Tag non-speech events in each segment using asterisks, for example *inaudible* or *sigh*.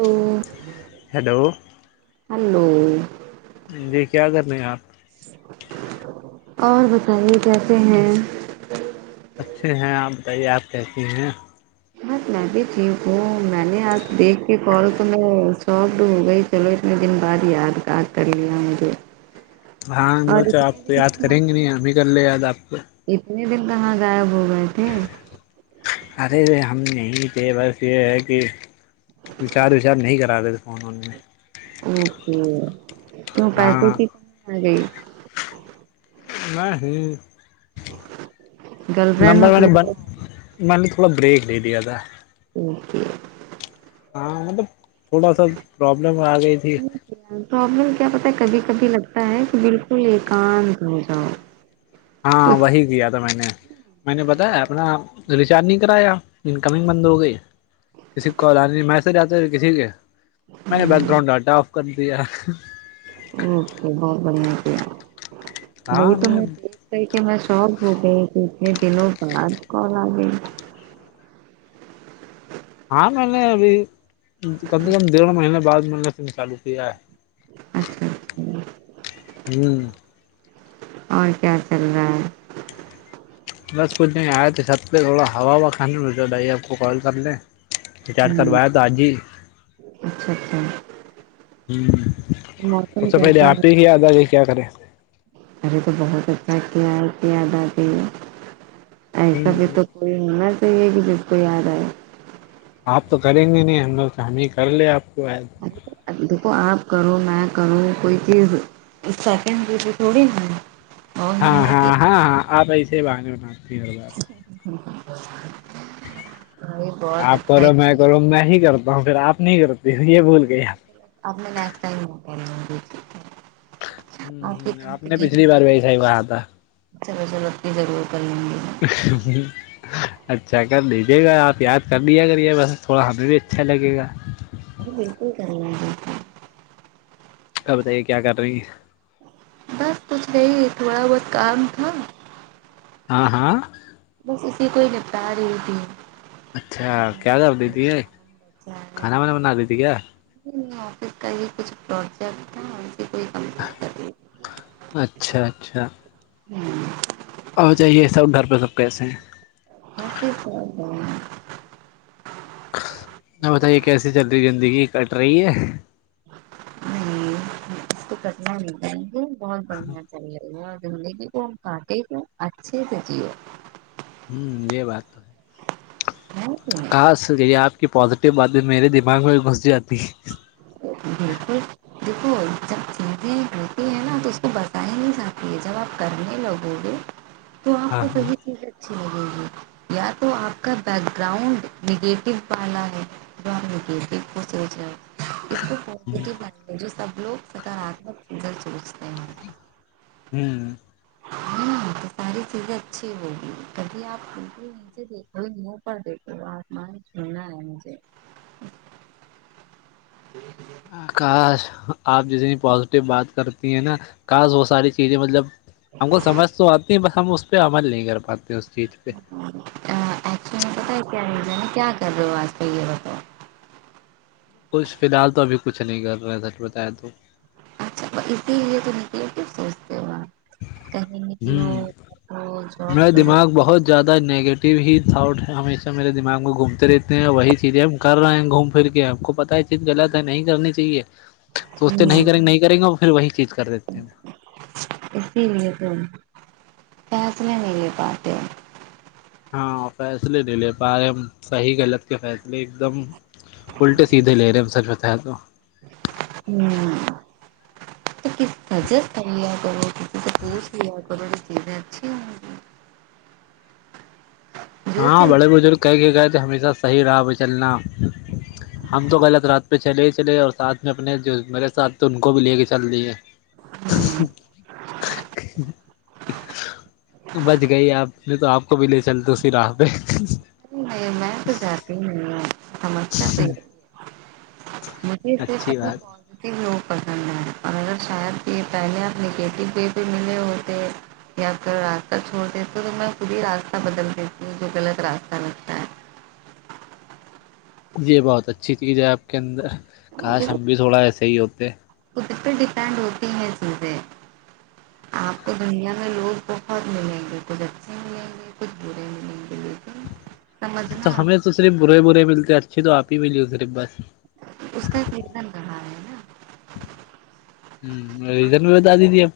hello hello hello جی کیا کرنے ہیں آپ *inaudible* اور بتائیے کیسے ہیں اچھے ہیں آپ بتائیے آپ کیسی ہیں ت میں بھی تھی وہ میں نے آپ دیکھ کے کال تو میں سافڈ ہو گئی تھی *unintelligible* چلو اتنے دن بعد یادار کر لیا مجھے ہاں ل اور تو آپ اتنے تو دن یاد کہاں کریں گے نہیں ہم ہی کر لے یاد آپ کو *unintelligible* اتنے دن کہاں غائب ہو گئے تھے ارے ہم نہیں تھے بس یہ ہے کہ وچار وچار نہیں کرا رہے تھے اوروں نے اوکے تو پیسے ہاں کی کمی آ گئی نہیں گرل فرینڈ نمبر میں م بن پورا *unintelligible* مل نے تھوڑا بریک ل دےیا تھا *unintelligible* اوک *unintelligible* ہاں مطلب تھوڑا سا پرابلم آ گئی تھی *unintelligible* پرابلم کیا پتا ہے کبھی کبھی لگتا ہے کہ بالکل ایکانت ہو جاؤ *unintelligible* ہاں کچھ وہی کیا تھا میں نے میں نے بتایا اپنا ریچارج نہیں کرایا انکمنگ بند ہو گئی کسی کال آنے میسج آتے تھ کسی کے میں نے بیک گراؤنڈ ڈٹا آف کر دیا اوکے بہت بڑھیا کیا وہی تو میں دیک کر کے میں شوق ہو گئی کہ اتنے دنوں بعد کال آ گئی ہاں میں نے ابھی کم سے کم ڈیڑھ مہینے بعد میں نے سم چالو کیا ہے اچھا اچھا ہوں اور کیا چل رہا ہے بس کچھ نہیں آیا تو سب سے تھوڑا ہوا و کھانے میںزر ڈائیے آپ کو کال کر لیں *unintelligible* رچارج ہ کروایا تھا جی اچھا اچھا ہ موسم اچھا پہلے کیسا ہے آپ ہی گیا تھا کیا کریں ارے تو بہت اچھا کیا ہے کیادب ہ ایسا بھی تو کوئی ہونا چاہیے کہ جب کو یا رہا ہے آپ تو کریں گے نہیں ہم لوگ تو ہم ہی کر لے آپ کو ایز دیکھو آپ کرو میں کرو کوئی چیز سیکنڈ روپ تھوڑی ہوی *unintelligible* ہاں ہاں ہاں ہاں آپ ایسے ہی بانے بناتی ہیں ہر بار *inaudible* آپ اچھا کرو میں کیا کرو میں ہی کرتا ہوں پھر آپ نہیں کرتی ہوں یہ بول کے ار اب نےسٹ ٹم *unintelligible* ہ ہ آپ نے پچھلی بار وی صا ہی کہا تھا *unintelligible* چلو چلو اپنی ضرور کر لیں گے گ ہ اچھا کر دیجیے گا آپ یاد کر لییے ا گگر یہ بس تھوڑا ہمیں بھی اچھا لگے گا وہ بالکل کر ل گ اب بتائیے کیا کر رہی ہے بس کچھ نہیں تھوڑا بہت کام تھا ہاں ہاں بس اسی کوئی نپٹا رہی ت ہیں اچھا کیا کر دی تھی کھانا وانا بنا دی تھی کیا نہیں نہیں آفس کا یہ کچھ پروجیکٹ تھا سے کوئی کمپلیٹ کر اچھا اچھا ہوں اور جائیے سب گھر پہ سب کیسے ہیں س س نہیں بتائیے کیسی چل رہی زندگی کٹ رہی ہے نہیں اس کو کٹیا نہیں جائیں گے بہت بڑھیا زندگی کو ہم کاٹے گ اچھے سے جیو ہوں یہ بات تو ہاں تو ہاص یہ آپ کی پوازیٹیو باتیں میرے دماغ میں بھی گھس جاتی ہے بالکل دیکھو چ بتے ہیں تو اس کو بتا ہی نہیں جاتی ہے جب آپ کرنے لگو گے تو آپ ہاں کو ہاں صی چیز اچھی لگے گی یا تو آپ کا بیک گراؤنڈ نگیٹو والا ہے بس اس کو پیو بن جو سب لوگ سکارمکل سوچتے ہیں ہوں ہے نا تو ساری چیزیں اچھی ہوگی کبھی آپ خ مجھے دیکئی م پر د وہ آپمان کرنا ہے مجھے جٹ کاش آپ جتنی پازیٹیو بات کرتی ہیں نا کاش وہ ساری چیزیں مطلب ہم کو سمجھ تو آتی ہے بس ہم اس پہ عمل نہیں کر پاتے اس چیز پہ ایکچولی میں پتا ہے کیا ریزن ہے کیا کر رہے ہو آج کاہ یہ بتاؤ کچھ فی الحال تو ابھی کچھ نہیں کر رہے سچ بتایا تو اچھا اسی لیے تو نکلیے کہ سوچتے ہو کہیں نکلو ہوں جاب میرا کرو دماغ بہت زیادہ نیگیٹیو ہی تھاٹ ہمیشہ میرے دماغ میں گھومتے رہتے ہیں اور وہی چیزیں ہم کر رہے ہیں گھوم پھر کے اب آ کو پتا ہے چیز غلط ہے نہیں کرنی چاہیے سوچتے نہیں ہمم کریں گے نہیں کریں گے وہ پھر وہی چیز کر دیتے ہیں اسی لیے تو فیسلے نہیں لے پاتے ہاں فیصلے نہیں لے پا رہے ہم صحیح غلط کے فیصلے ایک دم الٹے سیدھے لے رہے ہیں ب سچ بتایا تو ہ تو ک سجس تیا کر م تو پوچ بھی ہے ایک کی چیزیں ہوں گی جو ہاں چیز بڑے بزرگ کہ کے گئے تھے ہمیشہ صحیح رہا ب چلنا ہم تو غلط رات پہ چلے ہی چلے اور ساتھ میں اپنے جو میرے ساتھ تھے ان کو بھی لے کے چل دیے بچ گئی آپ نے تو آپ کو بھی لے چل دو اسی راہ پہ نہیں میں تو جاتی نہیں سمجھتا تو مجھے صرف اچھی بات پازیٹیو لوگ پسند ہے اور اگر شاید یہ پہلے اپ نکیت د بھی ملے ہوتے یا پھر راستہ چھوڑ دیتے تو میں خود ہی راستہ بدل دیتی ہوں جو غلط راہ کتا ہے یہی بہت اچھی چیز ہے آپ کے اندر کاش دیکھو ہم بھی تھوڑا ایسے ہی ہوتے خود پہ ڈیپینڈ ہوتی ہیں چیزیں آپ کو دنیا میں لوگ بہت ملیں گے کچھ اچھے ملیں گے کچھ برے ملیں گے لیکن تو سمجھنا آپ ہمیں تو صرف برے برے ملتے اچھے تو آپ ہی ملی ہو صرف بس اس کا ایک ندن رہا ہے نا ہ ریزلٹ بھی بتا دی تی اپ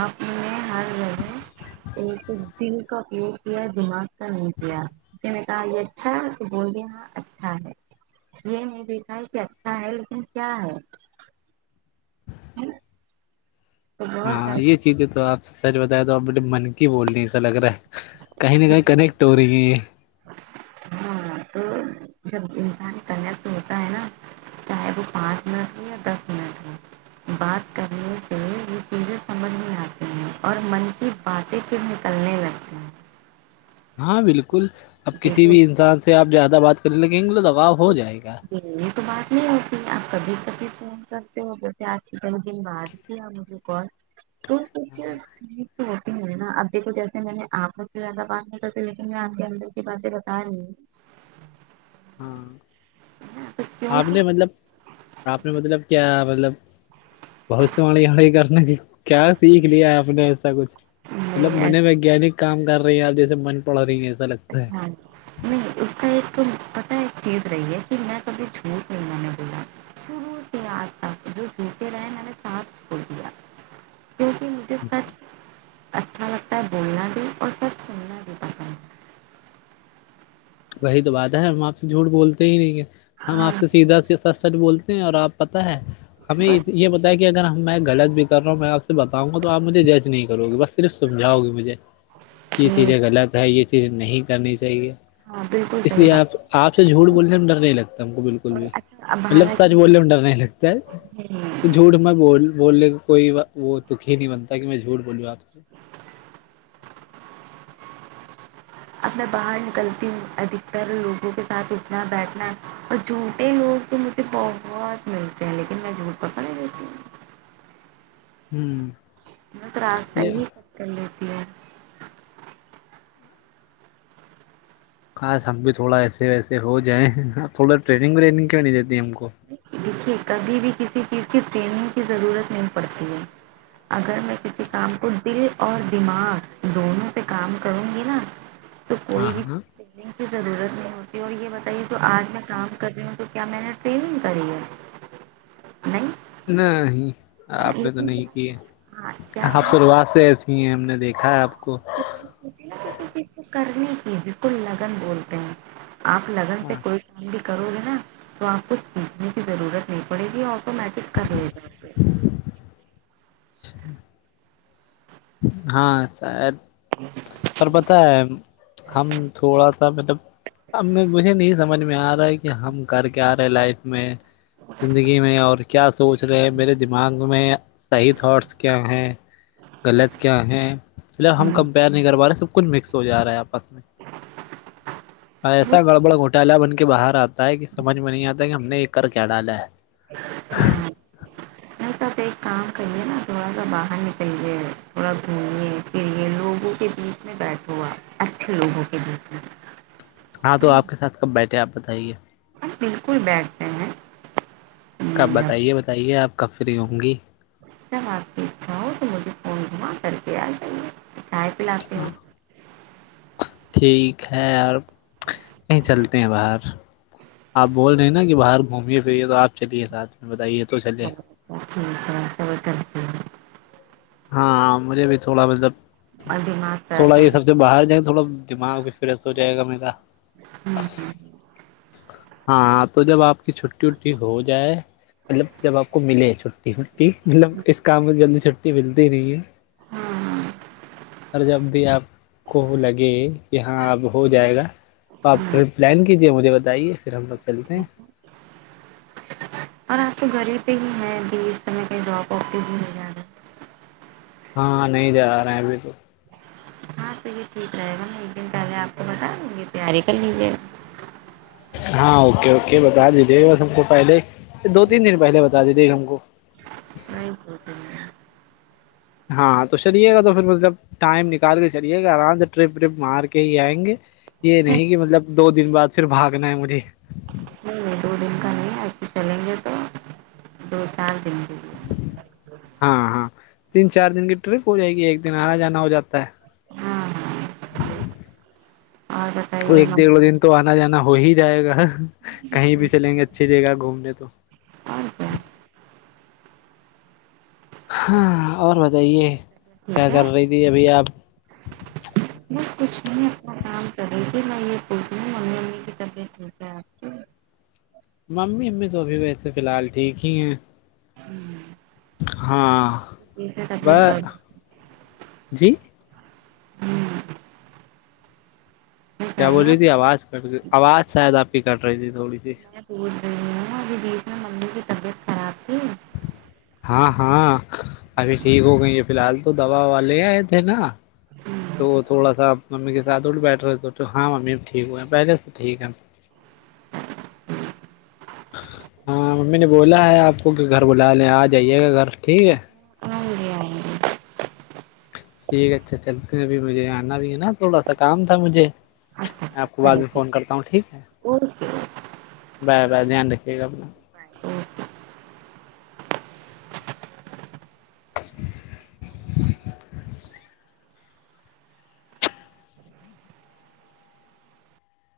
آپ نے ہر جگہ ایک دل کا اپیگ کیا دماغ کا نہیں کیا اس میں کہا یہ اچھا ہے تو بول دیا ہاں اچھا ہے یہ نہیں دیکھا ہے کہ اچھا ہے لیکن کیا ہے جی ہاں یہ چیزیں تو آپ سچ بتائے تو آپ بے من کی بولنی ایسا لگ رہا ہے کئی ن ک کنیکٹ ہو رہ ہاں تو جب انسان کرنا تو ہوتا ہے نا چاہے وہ پانچ منٹ ہو یا دس منٹ ہو بات کرنے سے یہ چیزیں سمجھ میں آتی ہیں اور من کی پٹی پھر نکلنے لگتی ہیں ہاں بالکل اب کسی دیکھو بھی انسان سے آپ زیادہ بات کرنے لگیں گے تو دگاؤ ہو جائے گا یہ تو بات نہیں ہوتی آپ کبھی کبھی فون کرتے ہو جیسے آج کے ک دن بعد کیا مجھے کال ہ تو ک ہوتی ہے نا ابھی تو جیسے میں نے آپس سے زیادہ بات نہیں کرتی لیکن میں آ کے اندر کی باتیں بتایا نہیں ہاں ہے نا، تو آپ نے کیونکہ مطلب آپ نے مطلب کیا مطلب بہت س مڑی ہڑی کرنے کی کیا سیکھ لیا آپ نے ایسا کچھ مطلب من میں ویگانک کام کر رہی ہیں آدی سے من پڑھ رہی ہیں ایسا لگتا ہے ہاں نہیں اس کا ایک تو پتا ایک چیز رہی ہے کہ میں کبھی جھوٹ نہیں میں نے بولا شروع سے آج تک جو ستے رہے میں نے ساتھ کھڑ دیا کی ے سچ اچھا لگتا ہے بولنا بھی اور سچ سننا بھی پتا ہے وہی تو بات ہے ہم آپ سے جھوٹ بولتے ہی نہیں ہے ہم ہاں آپ سے سیدھا س سچ بولتے ہیں اور آپ پتہ ہے ہمیں بس یہ پتا ہے کہ اگر ہم ب میں غلت بھی کر رہا ہوں میں آپ سے بتاؤں گا تو آپجھے جج نہیں کرو گی بس صرف سمجاؤ گی مجھے یہ چیزیں غلط ہے یہ چیزیں نہیں کرنی چاہیے ہاں بالکل اس صحیح لیے آپ بات آپ سے جھوٹ بولنے سے میں ڈر نہیں لگتا ہم کو بالکل اور بھی اچھا اب مطلب حالانکہ سچ بولنے میں ڈر نہیں لگتا ہے تو ہوں، جھوٹ میں ب بولنے کا کوئی وہ دکھ ہی نہیں بنتا کہ میں جھوٹ بولوں آپ سے اب میں باہر نکلتی ہوں ادھکتر لوگوں کے ساتھ اٹھنا بیٹھنا اور جھوٹے لوگ تو مجھے بہت ملتے ہیں لیکن میں جھوٹ پکڑ نہیں دیتی ہوں ہوں میں تو راستہ یہ ہی کب کر لیتی ہے خاس ہم بھی تھوڑا ایسے ویسے ہو جائیں تھوڑا ٹریننگ وریننگ کیوں نہیں دیتی ہم کو دیکھیے کبھی بھی کسی چیز کی ٹرینگ کی ضرورت نہیں پڑتی ہے اگر میں کسی کام کو دل اور دماغ دونوں سے کام کروں گی نا ج تو کوئی بھی چیز پیننگ کی ضرورت نہیں ہوتی اور یہ بتائیے جو آج میں کام کر رہی ہوں تو کیا میں نے پنگ کریر نہیں نہ ہی ہے نا آپ نے تو لیکن نہیں کیا کی تھا ہے ہاں کیا آپ تھا شروعات سے ایسی ہیں ہم نے دیکھ نا کسی چیز کو کرنے کی بالکل لگن بولتے ہیں آپ لگن سے کوئی کام بھی کرو گے نا تو آپ کو سیکھنے کی ضرورت نہیں پڑے گی آٹومیٹک کر لے گا *inaudible* ہ ہاں ساید اور پت ہے ہم تھوڑا سا مطلب مجھے نہیں سمجھ میں آ رہا ہے کہ ہم کر کے آ رہے ہیں لائف میں زندگی میں اور کیا سوچ رہے ہیں میرے دماغ میں صحیح تھاٹس کیا ہیں غلط کیا ہے ملب ہم ہوں، کمپیئر نہیں کر پا رہے سب کچھ مکس ہو جا رہا ہے آپس میں وہ ایسا گڑبڑ گھوٹالہ بن کے باہر آتا ہے کہ سمجھ میں نہیں آتا ہے کہ ہم نے ایک کر کیا ڈال ہے ایک ساتھ ایک کام کریے نا تھوڑا سا باہر نکلیے تھوڑا گھومے پھرے لوگوں کے بیچ میں بیٹھ ہوا اچھے لوگوں کے بیچ میں ہاں تو آپ کے ساتھ کب بیٹھے آپ بتائیے پ بالکل بیٹھتے ہیں کب جب بتائیے بتائیے آپ کب فری ہوں گی جب آپ کی اچھا ہو تو مجھے خون گھما کرکے آ جائیے چائے پلاتے ہ ہو ٹھیک ہے اور کہ چلتے ہیں باہر آپ بول نہیں نا کہ باہر گھومے پھرریے تو آپ چلیے ساتھ میں بتائیے تو چلے چلو ٹھیک ہے کرتی ہاں مجھے بھی تھوڑا مطلب الدی مست آ اس سے باہر جائیں تھوڑا دماغ بھی فریش ہو جائے گا میرا ہاں ہاں تو جب آپ کی چھٹی وٹی ہو جائے مطلب جب آپ کو ملے چ مطلب اس کام میں جلدی چھٹی ملتی نہیں ہے ہاں اور جب بھی آپ کو لگے کہ ہاں اب ہو جائے گا تو آپ ٹرپ پلان کیجیے مجھے ب جائیے پھر ہم لوگ چلتے ہیں اور آپ تو گری پہ ہی ہیں ا اس طرح کہیں جاب آفی بھی مل جائے ہاں نہیں جا رہے ہیں ابھی تو ہاں تو یہ ٹھیک رہے گا میں ایک دن پہلے آپ کو بتاؤں یہ تیاری کر لیجیے گا ہاں اوکے اوکے بتا دیجے گ بس ہم کو پہلے دو تین دن پہلے بتا دیجے ہم کو آئی تو ہاں تو چلیے گا تو پھر مطلب ٹائم نکال کے چلیے گا آرام سے ٹرپ ٹرپ مار کے ہی آئیں گے یہ نہیں کہ مطلب دو دن بعد پھر بھاگنا ہے مجھے نہیں نہیں دو دن کا نہیں آئی چلیں گے تو شان د ہ ہاں ہاں تین چار دن کی ٹرپ ہو جائے گی ایک دن آ رہا جانا ہو جاتا ہے ہاں ہاں *inaudible* اور بتائیے ایک ڈڑھ ممی دن تو آنا جانا ہو ہی جائے گا کہیں بھی چلیں گے اچھی جگہ گھومنے تو ہاں سا ہاں اور بتائیے کیا ٹھیک ہے کر رہی تھی ابھی آپ میں کچھ نہیں اپنا کام کر رہی تھی میں یہ پوچھ رہ ممیمی ا بھی ٹھیک ہے ممی امی تو ابھی ویسے فی الحال ٹھیک ہی ہیں ہاں کی جیسے وہ طبیعت گڑ جی میں کہہ کیا بول رہی تھی ہوں آواز کٹ آواز شاید آپ کی کٹ رہی تھی تھوڑی سی میں بول رہا ہوں اب بی اس میں مممی کی طبیعت خراب تھی ہاں ہاں ابھی ٹھیک ہو گئی ہے فی الحال تو دوا والا لے آئے تھے نا تو تھوڑا ساپ ممی کے ساتھ اٹھ بیٹھے ہو تو ہاں ممی اب ٹھیک ہوئے ہیں پہلے سے ٹھیک ہے ہاں امی نے بولا ہے آپ کو کہ گھر بلا لیں آ جائیے گا گھر ٹھیک ہے ہڈ آئی گے ٹھیک اچھا چل پ ابھی مجھے آنا بھی ہے نا تھوڑا سا کام تھا مجھے اچھا میں آپ کو بعد چلو میں ٹھیک فون کرتا ہوں ٹھیک ہے اوکے اوکے بائے بائے دھیان رکھیے گا اپنا بائے